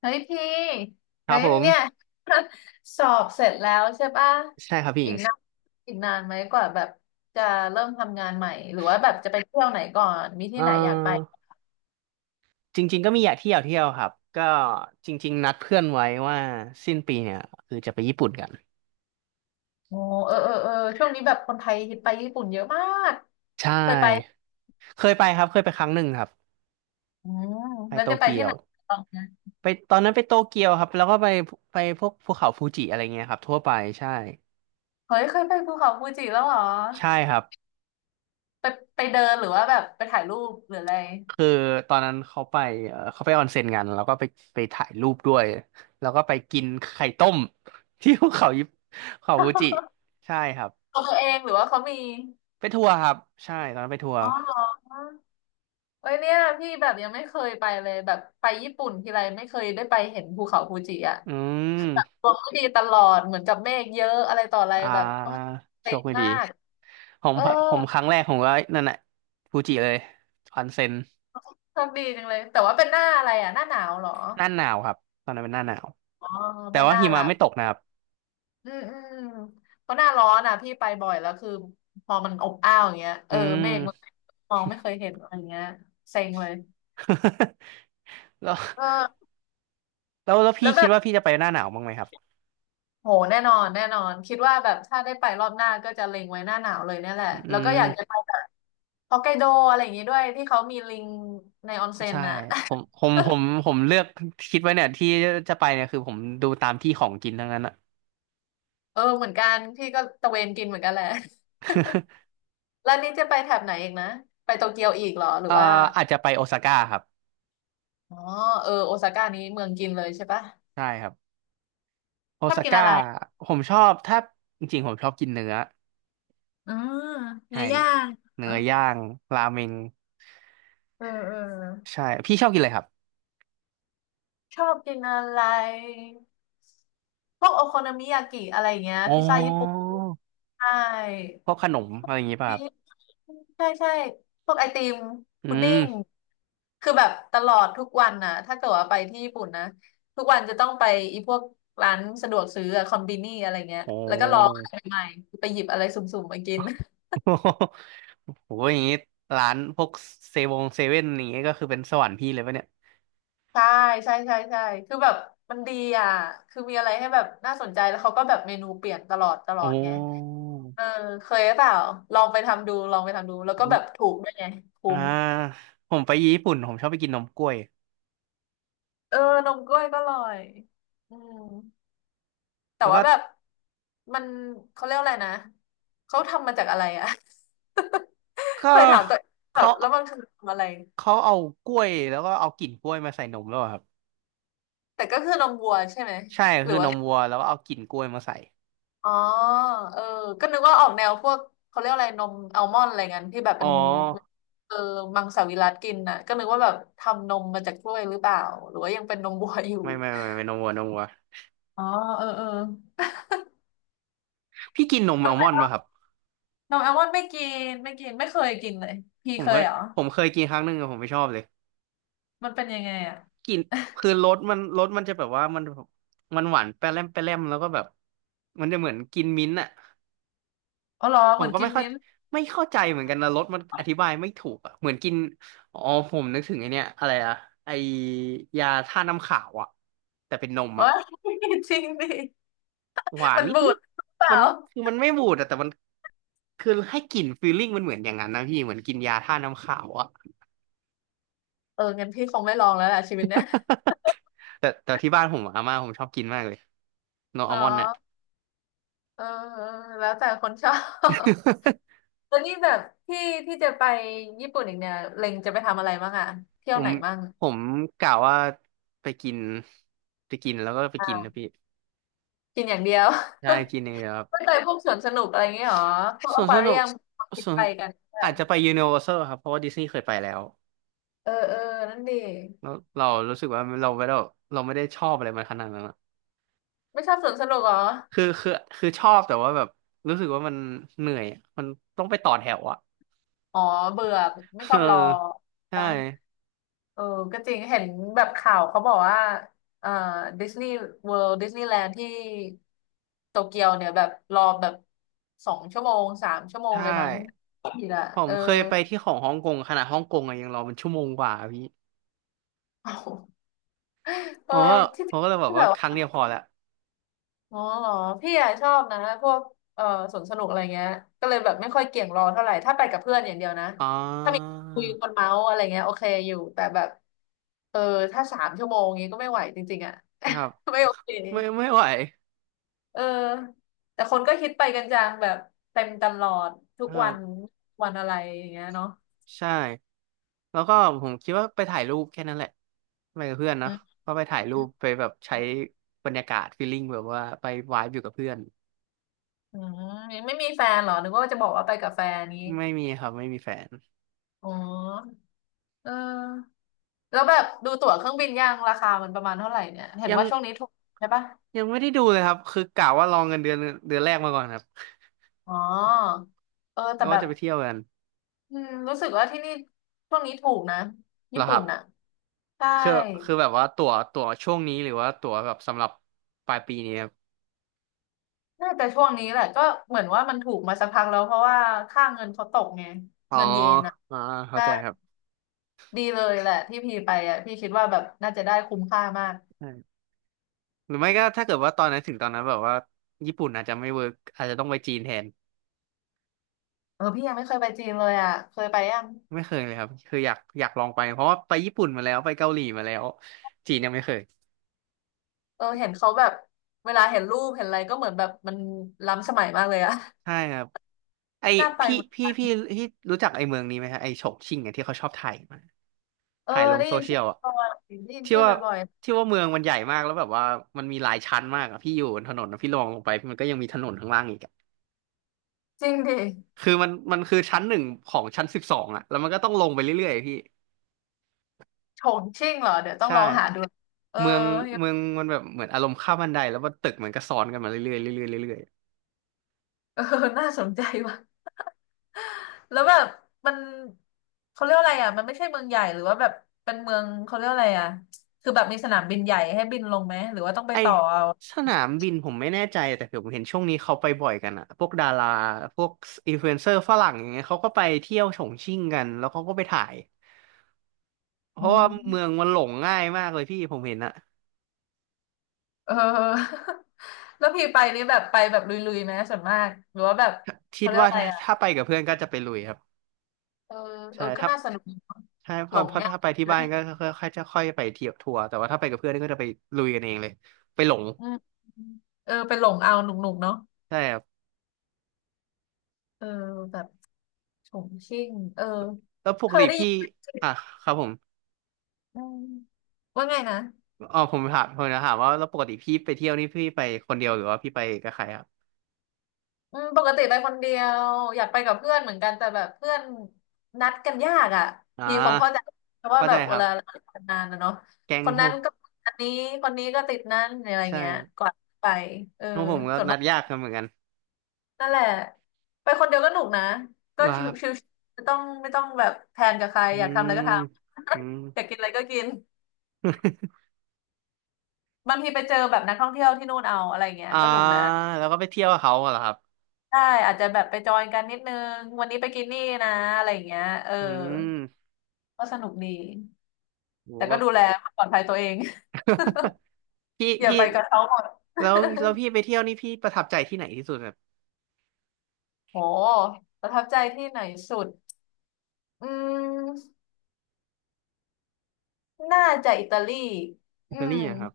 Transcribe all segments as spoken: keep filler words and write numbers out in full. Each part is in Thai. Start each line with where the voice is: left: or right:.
left: เฮ้ยพี่
right: ค
left: เฮ้
right: รับ
left: ย
right: ผม
left: เนี่ย สอบเสร็จแล้วใช่ป่ะ
right: ใช่ครับพี่ห
left: อี
right: ญิ
left: ก
right: ง
left: นานอีกนานไหมกว่าแบบจะเริ่มทำงานใหม่หรือว่าแบบจะไปเที่ยวไหนก่อนมี
right: เ
left: ที่ไหนอยากไป
right: ออจริงๆก็มีอยากเที่ยวเที่ยวครับก็จริงๆนัดเพื่อนไว้ว่าสิ้นปีเนี่ยคือจะไปญี่ปุ่นกัน
left: โอ้เออเออเออช่วงนี้แบบคนไทยฮิตไปญี่ปุ่นเยอะมาก
right: ใช
left: เคยไป
right: ่เคยไปครับเคยไปครั้งหนึ่งครับ
left: อืม
right: ไป
left: แล้ว
right: โต
left: จะไป
right: เกี
left: ที่
right: ย
left: ไหน
right: ว
left: บ้างนะ
right: ไปตอนนั้นไปโตเกียวครับแล้วก็ไปไปพวกภูเขาฟูจิอะไรเงี้ยครับทั่วไปใช่
left: เฮ้ยเคยไปภูเขาฟูจิแล้วเหรอ
right: ใช่ครับ
left: ไปไปเดินหรือว่าแบบไปถ่ายรูปหรืออะไร
right: คือตอนนั้นเขาไปเอ่อเขาไปออนเซ็นกันแล้วก็ไปไปถ่ายรูปด้วยแล้วก็ไปกินไข่ต้ม ที่ภูเขายิปเขาฟูจิใช่ครับ
left: ของตัวเองหรือว่าเขามี
right: ไปทัวร์ครับใช่ตอนนั้นไปทัวร์
left: อ๋อเหรอ เอ้ยเนี่ยพี่แบบยังไม่เคยไปเลยแบบไปญี่ปุ่นทีไรไม่เคยได้ไปเห็นภูเขาฟูจิอ่ะ
right: อืม
left: ลมไม่ดีตลอดเหมือนกับเมฆเยอะอะไรต่ออะไร
right: อ
left: แบบโอ๊
right: ่า
left: ย
right: โช
left: เซ็
right: ค
left: ง
right: ไม่ดี
left: มาก
right: ผม
left: เออ
right: ผมครั้งแรกผมก็นั่นแหละฟูจิเลยออนเซ็น
left: โชคดีจังเลยแต่ว่าเป็นหน้าอะไรอ่ะหน้าหนาวเหรอ
right: หน้าหนาวครับตอนนั้นเป็นหน้าหนาว
left: อ๋อ
right: แต่
left: ไม่
right: ว่า
left: น่า
right: หิ
left: หลั
right: มะ
left: บ
right: ไม่ตกนะครับ
left: อืมอืมเพราะหน้าร้อนอ่ะพี่ไปบ่อยแล้วคือพอมันอบอ้าวอย่างเงี้ยเอ
right: อื
left: อเมฆมัน
right: ม
left: มองไม่เคยเห็นอะไรเงี้ยเซ็งเลย
right: แล้ว
left: เออ
right: แล้วแล้วพี่
left: แล้วแบ
right: คิด
left: บ
right: ว่าพี่จะไปหน้าหนาวบ้างไหมครับ
left: โหแน่นอนแน่นอนคิดว่าแบบถ้าได้ไปรอบหน้าก็จะเล็งไว้หน้าหนาวเลยเนี่ยแหละ
right: อื
left: แล้วก็อยากจะ
right: ม
left: ไปแบบฮอกไกโดอะไรอย่างงี้ด้วยที่เขามีลิงในออนเซ็น
right: ใช่
left: น่ะ
right: ผมผมผมผมเลือกคิดไว้เนี่ยที่จะไปเนี่ยคือผมดูตามที่ของกินทั้งนั้นอะ
left: เออเหมือนกันพี่ก็ตะเวนกินเหมือนกันแหละ แล้วนี่จะไปแถบไหนอีกนะไปโตเกียวอีกเหรอหรื
right: เอ่
left: อ
right: อ
left: ว่า
right: อาจจะไปโอซาก้าครับ
left: อ๋อเออโอซาก้านี้เมืองกินเลยใช่ปะ
right: ใช่ครับ โอ
left: ชอบ
right: ซา
left: กิน
right: ก้า
left: อะไร
right: ผมชอบถ้าจริงๆผมชอบกินเนื้อ
left: อืม
right: ใช่
left: เนื้อย่างเหร
right: เนื้
left: อ
right: อย่างราเมง
left: เออเออ
right: ใช่พี่ชอบกินอะไรครับ
left: ชอบกินอะไรพวกโอโคโนมิยากิอะไรอย่างเงี้ย
right: อ๋
left: พิซซ่าญี่ปุ่น
right: อ
left: ใช่
right: พวกขนมอะไรอย่างงี้ป่ะครับ
left: ใช่ใช่พวกไอติม
right: อื
left: พุดดิ้ง
right: ม
left: คือแบบตลอดทุกวันน่ะถ้าเกิดว่าไปที่ญี่ปุ่นนะทุกวันจะต้องไปอีพวกร้านสะดวกซื้ออะคอมบินี่อะไรเงี้ย
right: โอ้
left: แล้วก็ลองอะไรใหม่ๆไปหยิบอะไรสุ่มๆมากิน
right: โหอย่างงี้ร้านพวกเซเวงเซเว่นอย่างงี้ก็คือเป็นสวรรค์พี่เลยปะเนี่ย
left: ใช่ใช่ใช่ใช่คือแบบมันดีอ่ะคือมีอะไรให้แบบน่าสนใจแล้วเขาก็แบบเมนูเปลี่ยนตลอดตล
right: โอ
left: อดไง
right: ้
left: เออเคยหรือเปล่าลองไปทำดูลองไปทำดูแล้วก็
right: อื
left: แบ
right: ม
left: บถูกด้วยไงคุ้
right: อ่า
left: ม
right: ผมไปญี่ปุ่นผมชอบไปกินนมกล้วย
left: เออนมกล้วยก็อร่อยอืม แต่
right: แล้วก็
left: ว่าแบบมันเขาเรียกอะไรนะเขาทำมาจากอะไรอะ
right: ก็
left: เคยถามตัวเองแบ
right: เขา
left: บแล้วมันคือทำอะไร
right: เขาเอากล้วยแล้วก็เอากลิ่นกล้วยมาใส่นมแล้วอะครับ
left: แต่ก็คือนมวัวใช่ไหม
right: ใช่
left: หรื
right: คื
left: อ
right: อน
left: ว่า
right: มวัวแล้วก็เอากลิ่นกล้วยมาใส่
left: อ๋อเออก็นึกว่าออกแนวพวกเขาเรียกอะไรนมอัลมอนด์อะไรเงี้ยที่แบบ
right: อ๋อ
left: เป็นเออมังสวิรัติกินน่ะก็นึกว่าแบบทำนมมาจากกล้วยหรือเปล่าหรือว่ายังเป็นนมวัวอยู่
right: ไม่ไม่ไม่ไม่นมวัวนมวัว
left: อ๋อเออเออ
right: พี่กินนมอัลมอนด์ป่ะครับ
left: นมแอลมอนด์ไม่กินไม่กินไม่เคยกินเลยพี่
right: ผม
left: เค
right: เค
left: ย
right: ย
left: เหรอ
right: ผมเคยกินครั้งหนึ่งอะผมไม่ชอบเลย
left: มันเป็นยังไงอ่ะ
right: กินคือรสมันรสมันจะแบบว่ามันมันหวานแปร่มแปร่มแล้วก็แบบมันจะเหมือนกินมิ้นท์อ่ะ
left: อ๋อเหรอ
right: ผ
left: เห
right: ม
left: มือน
right: ก็
left: กิ
right: ไม่
left: น
right: เข้า
left: มิ้นท์
right: ไม่เข้าใจเหมือนกันนะรสมันอธิบายไม่ถูกอะเหมือนกินอ๋อผมนึกถึงไอเนี้ยอะไรอะไอยาท่าตุน้ำขาวอะแต่เป็นนม
left: เอ้
right: อะ
left: ย จริงดิ
right: หวาน
left: มัน
right: นิด
left: บู
right: นิ
left: ด
right: ด
left: หรือเปล่า
right: มันคือมันไม่บูดอะแต่มันคือให้กลิ่นฟีลลิ่งมันเหมือนอย่างนั้นนะพี่เหมือนกินยาท่าตุน้ำขาวอะ
left: เอองั้นพี่คงไม่ลองแล้วล่ะชีวิตเนี้ย
right: แต่แต่ที่บ้านผมออาม่าผมชอบกินมากเลยโนอั
left: เนา
right: ลมอนด์เนี่ย
left: ะเออเออแล้วแต่คนชอบ แล้วนี่แบบที่ที่จะไปญี่ปุ่นอีกเนี่ยเล็งจะไปทำอะไรบ้างอะเที่ ย
right: ผ
left: วไห
right: ม
left: นบ้าง
right: ผมกะว่าไปกินไปกินแล้วก็ไป
left: อ่
right: กินนะ
left: า
right: พี่
left: กินอย่างเดียว
right: ใช่กินเองเลยครับ
left: ไม่ไป พวกสวนสนุกอะไรอย่างเงี้ยหรอพวก
right: ส่
left: อ
right: วน
left: ค
right: ส
left: วา
right: นุ
left: เรี
right: ก
left: ยมคิด
right: ส่วน
left: ไปกันไม่เห
right: อา
left: รอ
right: จจะไปยูนิเวอร์แซลครับเพราะว่าดิสนีย์เคยไปแล้ว
left: เออเออนั่นดิ
right: แล้วเรารู้สึกว่าเราไม่ได้เราไม่ได้ชอบอะไรมันขนาดนั้น
left: ไม่ชอบสวนสนุกเหรอ
right: คือคือคือชอบแต่ว่าแบบรู้สึกว่ามันเหนื่อยอะมันต้องไปต่อแถวอ่ะ
left: อ๋อเบื่อไม่ช
right: เออ
left: อบรอ
right: ใช่
left: ปะ เออก็จริงเห็นแบบข่าวเขาบอกว่าเอ่อดิสนีย์เวิลด์ดิสนีย์แลนด์ที่โตเกียวเนี่ยแบบรอแบบสองชั่วโมงสามชั่วโมง
right: ใช่
left: เลยมั้งผิดอ่ะ
right: ผ
left: เอ
right: ม
left: อ
right: เคยไปที่ของฮ่องกงขนาดฮ่องกงอะยังรอเป็นชั่วโมงกว่าอะพี่
left: เอาเอ
right: ผ
left: อ
right: มก็
left: ที่
right: ผมก็เลยบอก
left: ที่แบ
right: ว่า
left: บ
right: ครั้ง
left: ว่า
right: เดียวพอละ
left: อ๋อเหรอพี่อะชอบนะพวกเอ่อสวนสนุกอะไรเงี้ย ก็เลยแบบไม่ค่อยเกี่ยงรอเท่าไหร่ ถ้าไปกับเพื่อนอย่างเดียวนะ
right: อ๋อ
left: ถ้ามีคุยคนเมาส์อะไรเงี้ยโอเคอยู่ แต่แบบเออถ้าสามชั่วโมงงี้ก็ไม่ไหวจริงๆอ่ะ
right: ครับ
left: ไม่โอเค
right: ไม่ไม่ไหว
left: เออแต่คนก็คิดไปกันจังแบบเต็มตลอดทุ
right: ค
left: ก
right: รั
left: วัน
right: บ
left: วันอะไรอย่างเงี้ยเนาะ
right: ใช่แล้วก็ผมคิดว่าไปถ่ายรูปแค่นั้นแหละไปกับเพื่อน
left: อื
right: นะ
left: ม
right: ก็ไปถ่ายรูปไปแบบใช้บรรยากาศฟีลลิ่งแบบว่าไปวายอยู่กับเพื่อน
left: อืมยังไม่มีแฟนเหรอนึกว่าจะบอกว่าไปกับแฟนนี้
right: ไม่มีครับไม่มีแฟน
left: อ๋อเออแล้วแบบดูตั๋วเครื่องบินยังราคามันประมาณเท่าไหร่เนี่ยเห็น
right: ยัง
left: ว่าช่วงนี้ถูกใช่ปะ
right: ยังไม่ได้ดูเลยครับคือกะว่าลองเงินเดือนเดือนแรกมาก่อนครับ
left: อ๋อเออ
right: แล้
left: แต่
right: ว
left: แบ
right: ว่า
left: บ
right: จะไปเที่ยวกัน
left: อืมรู้สึกว่าที่นี่ช่วงนี้ถูกนะ
right: เหร
left: ญี่
right: อค
left: ปุ่
right: รั
left: น
right: บ
left: น่ะใช่
right: คือคือแบบว่าตั๋วตั๋วช่วงนี้หรือว่าตั๋วแบบสำหรับปลายปีนี้ครับ
left: น่าจะช่วงนี้แหละก็เหมือนว่ามันถูกมาสักพักแล้วเพราะว่าค่าเงินเขาตกไง
right: อ๋อ
left: เงินเยนอ่ะ
right: อ่าเข้า
left: ใช่
right: ใจครับ
left: ดีเลยแหละที่พี่ไปอ่ะพี่คิดว่าแบบน่าจะได้คุ้มค่ามาก
right: ใช่หรือไม่ก็ถ้าเกิดว่าตอนนั้นถึงตอนนั้นแบบว่าญี่ปุ่นอาจจะไม่เวิร์กอาจจะต้องไปจีนแทน
left: เออพี่ยังไม่เคยไปจีนเลยอ่ะเคยไปยัง
right: ไม่เคยเลยครับคืออยากอยากลองไปเพราะว่าไปญี่ปุ่นมาแล้วไปเกาหลีมาแล้วจีนยังไม่เคย
left: เออเห็นเขาแบบเวลาเห็นรูปเห็นอะไรก็เหมือนแบบมันล้ำสมัยมากเลยอ่ะ
right: ใช่ครับไอ
left: น่าไป
right: พี่
left: เหมือน
right: พี่พี่ที่รู้จักไอเมืองนี้ไหมฮะไอฉงชิ่งเนี่ยที่เขาชอบถ่ายมา
left: เออ
right: ถ่ายลง
left: ได้
right: โซ
left: ยิน
right: เชีย
left: ชื่อ
right: ลอ่ะ
left: บ่อยได้ยิน
right: ที่
left: ชื่อ
right: ว่า
left: บ่อย
right: ที่ว่าเมืองมันใหญ่มากแล้วแบบว่ามันมีหลายชั้นมากอะพี่อยู่บนถนนอะพี่ลองลงไปมันก็ยังมีถนนข้างล่างอีกอะ
left: ๆจริงดิ
right: คือมันมันคือชั้นหนึ่งของชั้นสิบสองอะแล้วมันก็ต้องลงไปเรื่อยๆพี่
left: ฉงชิ่งเหรอเดี๋ยวต้อง
right: ใช่
left: ลองหาดูเออ
right: เมืองเมืองมันแบบเหมือนอารมณ์ข้ามบันไดแล้วว่าตึกมันก็ซ้อนกันมาเรื่อยๆเรื่อยๆเรื่อย
left: เออน่าสนใจว่ะ แล้วแบบมันเขาเรียกว่าอะไรอ่ะมันไม่ใช่เมืองใหญ่หรือว่าแบบเป็นเมืองเขาเรียกว่าอะไรอ่ะคือแบบมีสนามบินใหญ่ให้บินลงไหมหรือว่าต้อง
right: ๆ
left: ไป
right: ไอ
left: ต่อเอา
right: สนามบินผมไม่แน่ใจแต่ผมเห็นช่วงนี้เขาไปบ่อยกันอะพวกดาราพวกอินฟลูเอนเซอร์ฝรั่งอย่างเงี้ยเขาก็ไปเที่ยวฉงชิ่งกันแล้วเขาก็ไปถ่ายเพ
left: อ๋อ
right: ราะว่าเมืองมันหลงง่ายมากเลยพี่ผมเห็นอะ
left: เออ แล้วพี่ไปนี่แบบไปแบบลุยๆไหมส่วนมากหรือว่าแบบ
right: คิ
left: เขา
right: ด
left: เรียก
right: ว่า
left: ว่าอะไร
right: ถ้า
left: อ่ะ
right: ถ้าไปกับเพื่อนก็จะไปลุยครับ
left: เออเอ
right: ใช่
left: อก็
right: ถ้า
left: น่าสนุกดีเนอะ
right: ใช่เพ
left: หล
right: ราะ
left: ง
right: เพราะ
left: ง่าย
right: ถ้าไปที่บ้าน
left: นะ
right: ก็ค่อยค่อยจะค่อยไปเที่ยวทัวร์แต่ว่าถ้าไปกับเพื่อนก็จะไปลุยกันเองเลยไปหลง
left: อืมเออไปหลงเอาหนุกๆเนาะ
right: ใช่ครับ
left: เออแบบฉงชิ่งเออ
right: แล้วป
left: เค
right: ก
left: ย
right: ติ
left: ได้ยิ
right: พี่
left: น
right: อ่ะครับผม
left: อืมว่าไงนะ
right: อ๋อผมถามผมจะถามว่าแล้วปกติพี่ไปเที่ยวนี่พี่ไปคนเดียวหรือว่าพี่ไปกับใครครับ
left: อืมปกติไปคนเดียวอยากไปกับเพื่อนเหมือนกันแต่แบบเพื่อนนัดกันยากอ่ะ
right: อ่
left: พี่คงเข้าใจ
right: า
left: เพราะว่า
right: เข้า
left: แบ
right: ใจ
left: บ
right: ค
left: เว
right: รั
left: ลาเรา
right: บ
left: ทำงานนะเนาะ
right: แก๊
left: ค
right: ง
left: น
right: โฮ
left: นั้นก็อันนี้คนนี้ก็ติดนั้นอะไร
right: ใช่
left: เงี้ย
right: ครับ
left: กว่าไปเออ
right: ของผมก็นัดยากกันเหมือนกัน
left: นั่นแหละไปคนเดียวก็หนุกนะก็
right: ว่า
left: ช
right: ครั
left: ิว
right: บ
left: ๆไม่ต้องไม่ต้องแบบแพลนกับใคร
right: อื
left: อยากทำอะ
right: ม
left: ไรก็ทำ
right: อืม
left: อยากกินอะไรก็กินบางทีไปเจอแบบนักท่องเที่ยวที่นู่นเอาอะไรเงี้ ย
right: อ่า
left: ก็หนุกนะ
right: แล้วก็ไปเที่ยวกับเขาเหรอครับ
left: ได้อาจจะแบบไปจอยกันนิดนึงวันนี้ไปกินนี่นะอะไรอย่างเงี้ยเออ
right: อืม
left: ก็สนุกดี
right: โ
left: แต่ก็
right: ห
left: ดูแลความปลอดภัยตัวเอง
right: พี่
left: อย่า
right: พี่
left: ไปกับเขาหมด
right: แล้วแล้วพี่ไป เที่ยวนี่พี่ประทับใจที่ไหนที่สุดครับ
left: โหประทับใจที่ไหนสุดอืมน่าจะอิตาลีอื
right: อิตาลี
left: ม
right: อะครับ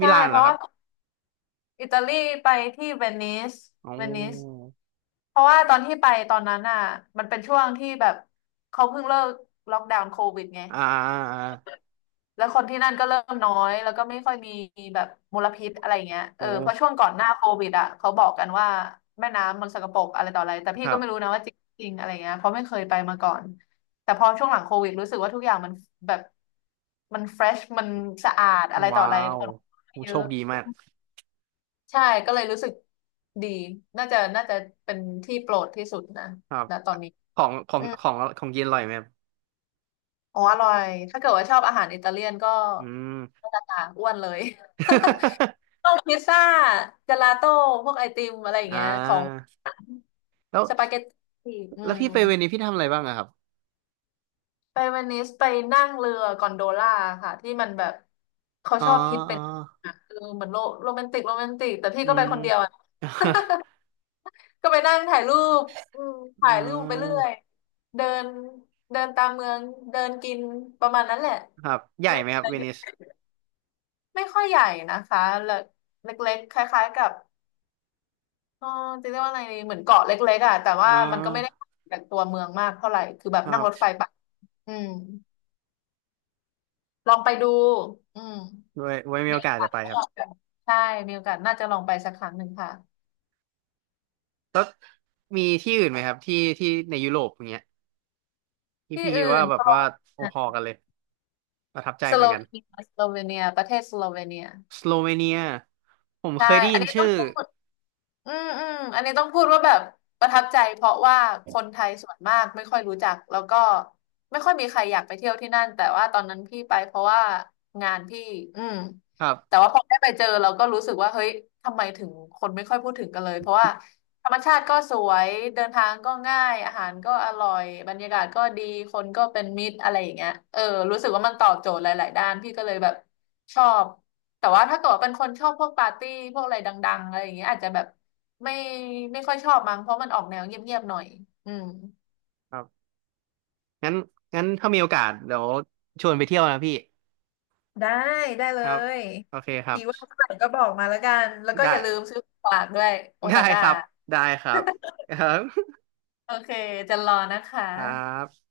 right: มิ
left: ช่
right: ลาน
left: เพ
right: เหรอ
left: ราะ
right: ครั
left: ว่า
right: บ
left: อิตาลีไปที่เวนิส
right: อ๋
left: เวนิส
right: อ
left: เพราะว่าตอนที่ไปตอนนั้นอ่ะมันเป็นช่วงที่แบบเขาเพิ่งเลิกล็อกดาวน์โควิดไง
right: อ่าอ่า
left: แล้วคนที่นั่นก็เริ่มน้อยแล้วก็ไม่ค่อยมีแบบมลพิษอะไรเงี้ย
right: โ
left: เออเพราะช่ว
right: อ้
left: งก่อนหน้าโควิดอ่ะเขาบอกกันว่าแม่น้ำมันสกปรกอะไรต่ออะไรแต่
right: ค
left: พี่
right: รั
left: ก็ไม่รู้
right: บ
left: นะว่าจริงๆอะไรเงี้ยเพราะไม่เคยไปมาก่อนแต่พอช่วงหลังโควิดรู้สึกว่าทุกอย่างมันแบบมันเฟรชมันสะอาดอะไรต่อ
right: ว้า
left: อะไรค
right: ว
left: น
right: โอ้
left: เย
right: โช
left: อะ
right: คดีมาก
left: ใช่ก็เลยรู้สึกดีน่าจะน่าจะเป็นที่โปรดที่สุดนะ
right: ครับ
left: ณตอนนี้
right: ของของ
left: อืม
right: ของของเย็นอร่อยไหมครับ
left: อ๋ออร่อยถ้าเกิดว่าชอบอาหารอิตาเลียนก็
right: อืม
left: ก็จะอ้วนเลย ต้องพิซซ่าเจลาโต้พวกไอติมอะไรอย่าง
right: อ่
left: เงี้ยของ
right: าแล้ว
left: สปาเกตตีอื
right: แล้วพี่
left: ม
right: ไปเวนิสพี่ทำอะไรบ้างอะครับ
left: ไปเวนิสไปนั่งเรือกอนโดล่าค่ะที่มันแบบเขา
right: อ๋อ
left: ชอบฮิต
right: อ๋
left: เป็
right: อ
left: นอ่ะคือเหมือนโรโรแมนติกโรแมนติกแต่พี่
right: อื
left: ก็ไป
right: ม
left: คนเดียวอ่ะ ก็ไปนั่งถ่ายรูปอืม
right: อื
left: ถ่ายรูปไปเรื่อย
right: ม
left: เดินเดินตามเมืองเดินกินประมาณนั้นแหละ
right: ครับใหญ่
left: ไม่
right: ไหม
left: มี
right: ครั
left: อะ
right: บ
left: ไร
right: เวนิส
left: ไม่ค่อยใหญ่นะคะเล็กเล็กๆคล้ายๆกับเออจะเรียกว่าอะไรดีเหมือนเกาะเล็กๆอ่ะแต่
right: อ๋
left: ว่ามันก็ไม่ได้
right: อ
left: จากตัวเมืองมากเท่าไหร่คือแบ
right: ค
left: บ
right: รั
left: นั่ง
right: บ
left: รถไฟไปอืมลองไปดูอืม
right: ไว้ไว้มี
left: มี
right: โอ
left: โอ
right: กาส
left: กา
right: จะ
left: ส
right: ไป
left: ก็
right: ครั
left: ลอง
right: บ
left: ไปใช่มีโอกาสน่าจะลองไปสักครั้งหนึ่งค่ะ
right: มีที่อื่นไหมครับที่ที่ในยุโรปอย่างเงี้ยที่
left: ที่
right: พี่คิ
left: อื่
right: ดว่า
left: น
right: แบ
left: ส
right: บ
left: โล
right: ว่าพอๆกันเลยประทับใจ
left: ส
right: เหมื
left: โล
right: อนกัน
left: เวเนียสโลเวเนียประเทศสโลเวเนีย
right: สโลเวเนียผม
left: ใช่
right: เคยได้
left: อัน
right: ยิน
left: นี้ต้
right: ชื่
left: อง
right: อ
left: พูด อืมอืมอันนี้ต้องพูดว่าแบบประทับใจเพราะว่าคนไทยส่วนมากไม่ค่อยรู้จักแล้วก็ไม่ค่อยมีใครอยากไปเที่ยวที่นั่นแต่ว่าตอนนั้นพี่ไปเพราะว่างานพี่อืม
right: ครับ
left: แต่ว่าพอได้ไปเจอเราก็รู้สึกว่าเฮ้ยทำไมถึงคนไม่ค่อยพูดถึงกันเลยเพราะว่าธรรมชาติก็สวยเดินทางก็ง่ายอาหารก็อร่อยบรรยากาศก็ดีคนก็เป็นมิตรอะไรอย่างเงี้ยเออรู้สึกว่ามันตอบโจทย์หลายๆด้านพี่ก็เลยแบบชอบ แต่ว่าถ้าเกิดว่าเป็นคนชอบพวกปาร์ตี้พวกอะไรดังๆอะไรอย่างเงี้ยอาจจะแบบไม่ไม่ค่อยชอบมั้งเพราะมันออกแนวเงียบๆหน่อยอืม
right: ครับงั้นงั้นถ้ามีโอกาสเดี๋ยวชวนไปเที่ยวนะพี่
left: ได้ได้เล
right: ครับ
left: ย
right: โอเคครั
left: ที
right: บ
left: ว่างเมื่อไหร่ก็บอกมาแล้วกันแล้วก็
right: ได้
left: อย่าลืมซื้อของฝากด้วยโอ
right: ได้
left: ซาก้า
right: ครับได้ครับ ครับ
left: โอเคจะรอนะคะ
right: ครับ